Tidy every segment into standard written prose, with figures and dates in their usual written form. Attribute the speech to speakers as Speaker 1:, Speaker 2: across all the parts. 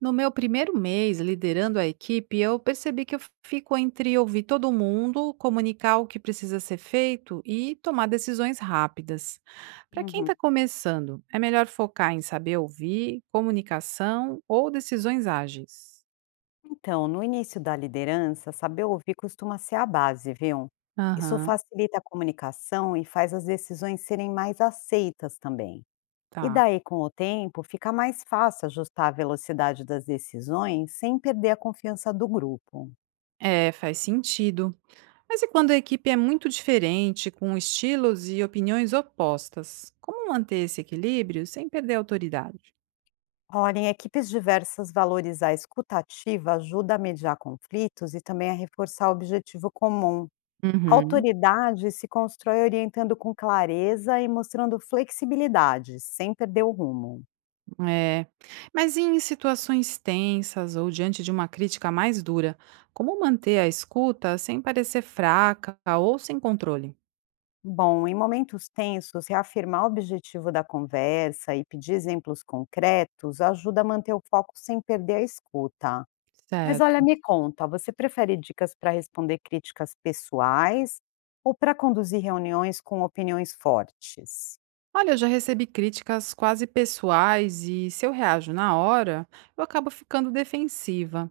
Speaker 1: No meu primeiro mês liderando a equipe, eu percebi que eu fico entre ouvir todo mundo, comunicar o que precisa ser feito e tomar decisões rápidas. Para quem
Speaker 2: Uhum.
Speaker 1: está começando, é melhor focar em saber ouvir, comunicação ou decisões ágeis?
Speaker 2: Então, no início da liderança, saber ouvir costuma ser a base, viu? Isso
Speaker 1: Aham,
Speaker 2: facilita a comunicação e faz as decisões serem mais aceitas também. E
Speaker 1: tá.
Speaker 2: daí, com o tempo, fica mais fácil ajustar a velocidade das decisões sem perder a confiança do grupo.
Speaker 1: É, faz sentido. Mas e quando a equipe é muito diferente, com estilos e opiniões opostas? Como manter esse equilíbrio sem perder a autoridade?
Speaker 2: Olha, em equipes diversas, valorizar a escutativa ajuda a mediar conflitos e também a reforçar o objetivo comum.
Speaker 1: Uhum.
Speaker 2: Autoridade se constrói orientando com clareza e mostrando flexibilidade, sem perder o rumo.
Speaker 1: É. Mas e em situações tensas ou diante de uma crítica mais dura, como manter a escuta sem parecer fraca ou sem controle?
Speaker 2: Bom, em momentos tensos, reafirmar o objetivo da conversa e pedir exemplos concretos ajuda a manter o foco sem perder a escuta. Mas olha,
Speaker 1: Certo.
Speaker 2: me conta, você prefere dicas para responder críticas pessoais ou para conduzir reuniões com opiniões fortes?
Speaker 1: Olha, eu já recebi críticas quase pessoais e se eu reajo na hora, eu acabo ficando defensiva.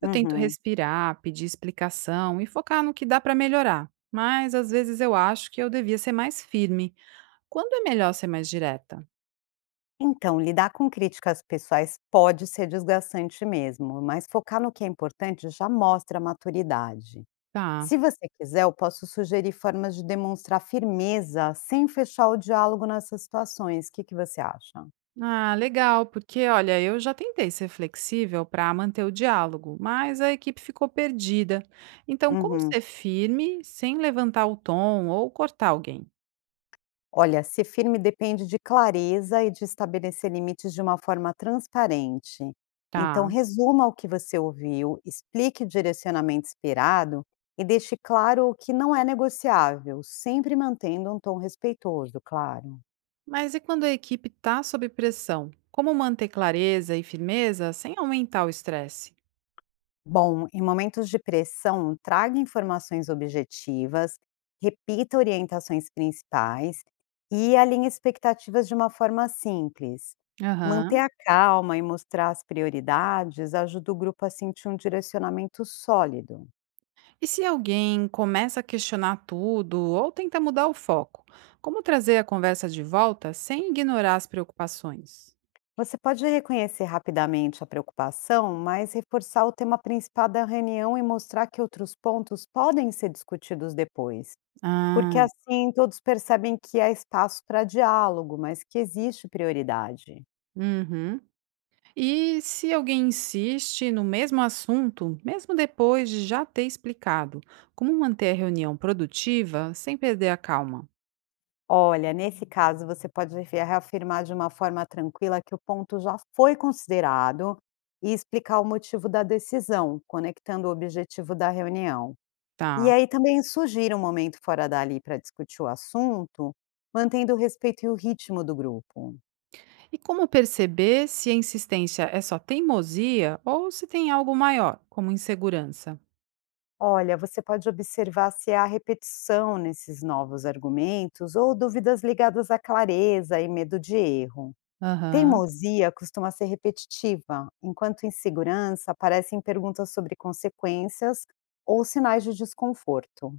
Speaker 1: Eu tento
Speaker 2: Uhum.
Speaker 1: respirar, pedir explicação e focar no que dá para melhorar, mas às vezes eu acho que eu devia ser mais firme. Quando é melhor ser mais direta?
Speaker 2: Então, lidar com críticas pessoais pode ser desgastante mesmo, mas focar no que é importante já mostra maturidade.
Speaker 1: Tá.
Speaker 2: Se você quiser, eu posso sugerir formas de demonstrar firmeza sem fechar o diálogo nessas situações. O que, que você acha?
Speaker 1: Ah, legal, porque olha, eu já tentei ser flexível para manter o diálogo, mas a equipe ficou perdida. Então, como
Speaker 2: Uhum.
Speaker 1: ser firme sem levantar o tom ou cortar alguém?
Speaker 2: Olha, ser firme depende de clareza e de estabelecer limites de uma forma transparente. Então,
Speaker 1: Tá.
Speaker 2: resuma o que você ouviu, explique o direcionamento esperado e deixe claro o que não é negociável, sempre mantendo um tom respeitoso, claro.
Speaker 1: Mas e quando a equipe está sob pressão? Como manter clareza e firmeza sem aumentar o estresse?
Speaker 2: Bom, em momentos de pressão, traga informações objetivas, repita orientações principais e alinhe expectativas de uma forma simples. Manter
Speaker 1: Aham.
Speaker 2: a calma e mostrar as prioridades ajuda o grupo a sentir um direcionamento sólido.
Speaker 1: E se alguém começa a questionar tudo ou tenta mudar o foco? Como trazer a conversa de volta sem ignorar as preocupações?
Speaker 2: Você pode reconhecer rapidamente a preocupação, mas reforçar o tema principal da reunião e mostrar que outros pontos podem ser discutidos depois. Porque
Speaker 1: Ah,
Speaker 2: assim todos percebem que há espaço para diálogo, mas que existe prioridade.
Speaker 1: uhum. E se alguém insiste no mesmo assunto, mesmo depois de já ter explicado, como manter a reunião produtiva sem perder a calma?
Speaker 2: Olha, nesse caso você pode reafirmar de uma forma tranquila que o ponto já foi considerado e explicar o motivo da decisão, conectando o objetivo da reunião. E
Speaker 1: Tá.
Speaker 2: aí também sugira um momento fora dali para discutir o assunto, mantendo o respeito e o ritmo do grupo.
Speaker 1: E como perceber se a insistência é só teimosia ou se tem algo maior, como insegurança?
Speaker 2: Olha, você pode observar se há repetição nesses novos argumentos ou dúvidas ligadas à clareza e medo de erro.
Speaker 1: Aham.
Speaker 2: Teimosia costuma ser repetitiva, enquanto insegurança aparecem perguntas sobre consequências ou sinais de desconforto.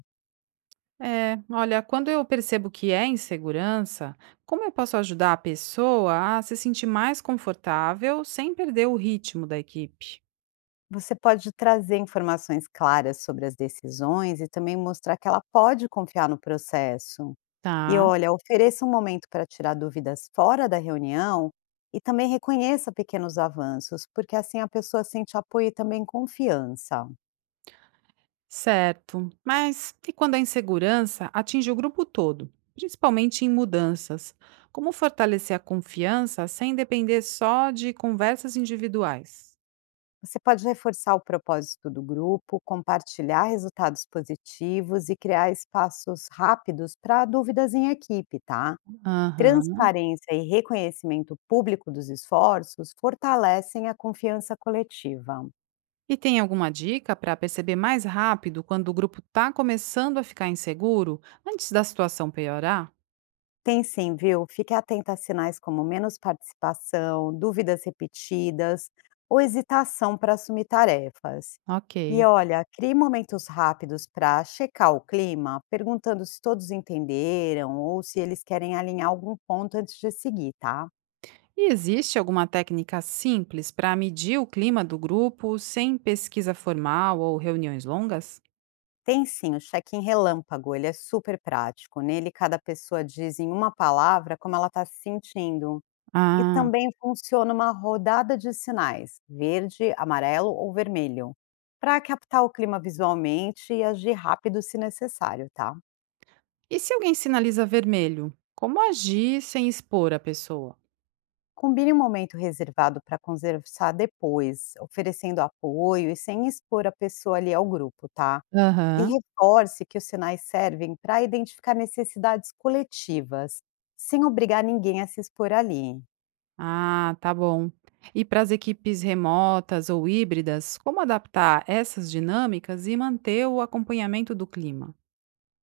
Speaker 1: É, olha, quando eu percebo que é insegurança, como eu posso ajudar a pessoa a se sentir mais confortável sem perder o ritmo da equipe?
Speaker 2: Você pode trazer informações claras sobre as decisões e também mostrar que ela pode confiar no processo. E
Speaker 1: Tá.
Speaker 2: olha, ofereça um momento para tirar dúvidas fora da reunião e também reconheça pequenos avanços, porque assim a pessoa sente apoio e também confiança.
Speaker 1: Certo. Mas e quando a insegurança atinge o grupo todo, principalmente em mudanças? Como fortalecer a confiança sem depender só de conversas individuais?
Speaker 2: Você pode reforçar o propósito do grupo, compartilhar resultados positivos e criar espaços rápidos para dúvidas em equipe, tá?
Speaker 1: Aham.
Speaker 2: Transparência e reconhecimento público dos esforços fortalecem a confiança coletiva.
Speaker 1: E tem alguma dica para perceber mais rápido quando o grupo está começando a ficar inseguro, antes da situação piorar?
Speaker 2: Tem sim, viu? Fique atenta a sinais como menos participação, dúvidas repetidas ou hesitação para assumir tarefas. E
Speaker 1: Ok.
Speaker 2: olha, crie momentos rápidos para checar o clima, perguntando se todos entenderam ou se eles querem alinhar algum ponto antes de seguir, tá?
Speaker 1: E existe alguma técnica simples para medir o clima do grupo sem pesquisa formal ou reuniões longas?
Speaker 2: Tem sim o check-in relâmpago, ele é super prático. Nele, cada pessoa diz em uma palavra como ela está se sentindo. E
Speaker 1: Ah.
Speaker 2: também funciona uma rodada de sinais, verde, amarelo ou vermelho, para captar o clima visualmente e agir rápido se necessário, tá?
Speaker 1: E se alguém sinaliza vermelho, como agir sem expor a pessoa?
Speaker 2: Combine um momento reservado para conversar depois, oferecendo apoio e sem expor a pessoa ali ao grupo, tá? E
Speaker 1: Aham.
Speaker 2: reforce que os sinais servem para identificar necessidades coletivas, sem obrigar ninguém a se expor ali.
Speaker 1: Ah, tá bom. E para as equipes remotas ou híbridas, como adaptar essas dinâmicas e manter o acompanhamento do clima?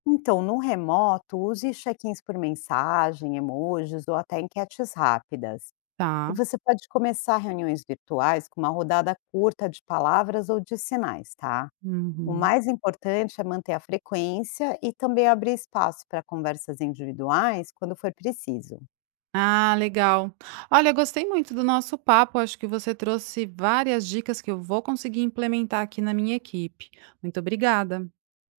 Speaker 2: Então, no remoto, use check-ins por mensagem, emojis ou até enquetes rápidas. E
Speaker 1: Tá.
Speaker 2: você pode começar reuniões virtuais com uma rodada curta de palavras ou de sinais, tá? O
Speaker 1: Uhum.
Speaker 2: mais importante é manter a frequência e também abrir espaço para conversas individuais quando for preciso.
Speaker 1: Ah, legal. Olha, gostei muito do nosso papo. Acho que você trouxe várias dicas que eu vou conseguir implementar aqui na minha equipe. Muito obrigada.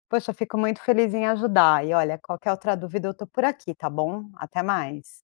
Speaker 2: Poxa, fico muito feliz em ajudar. E olha, qualquer outra dúvida eu tô por aqui, tá bom? Até mais.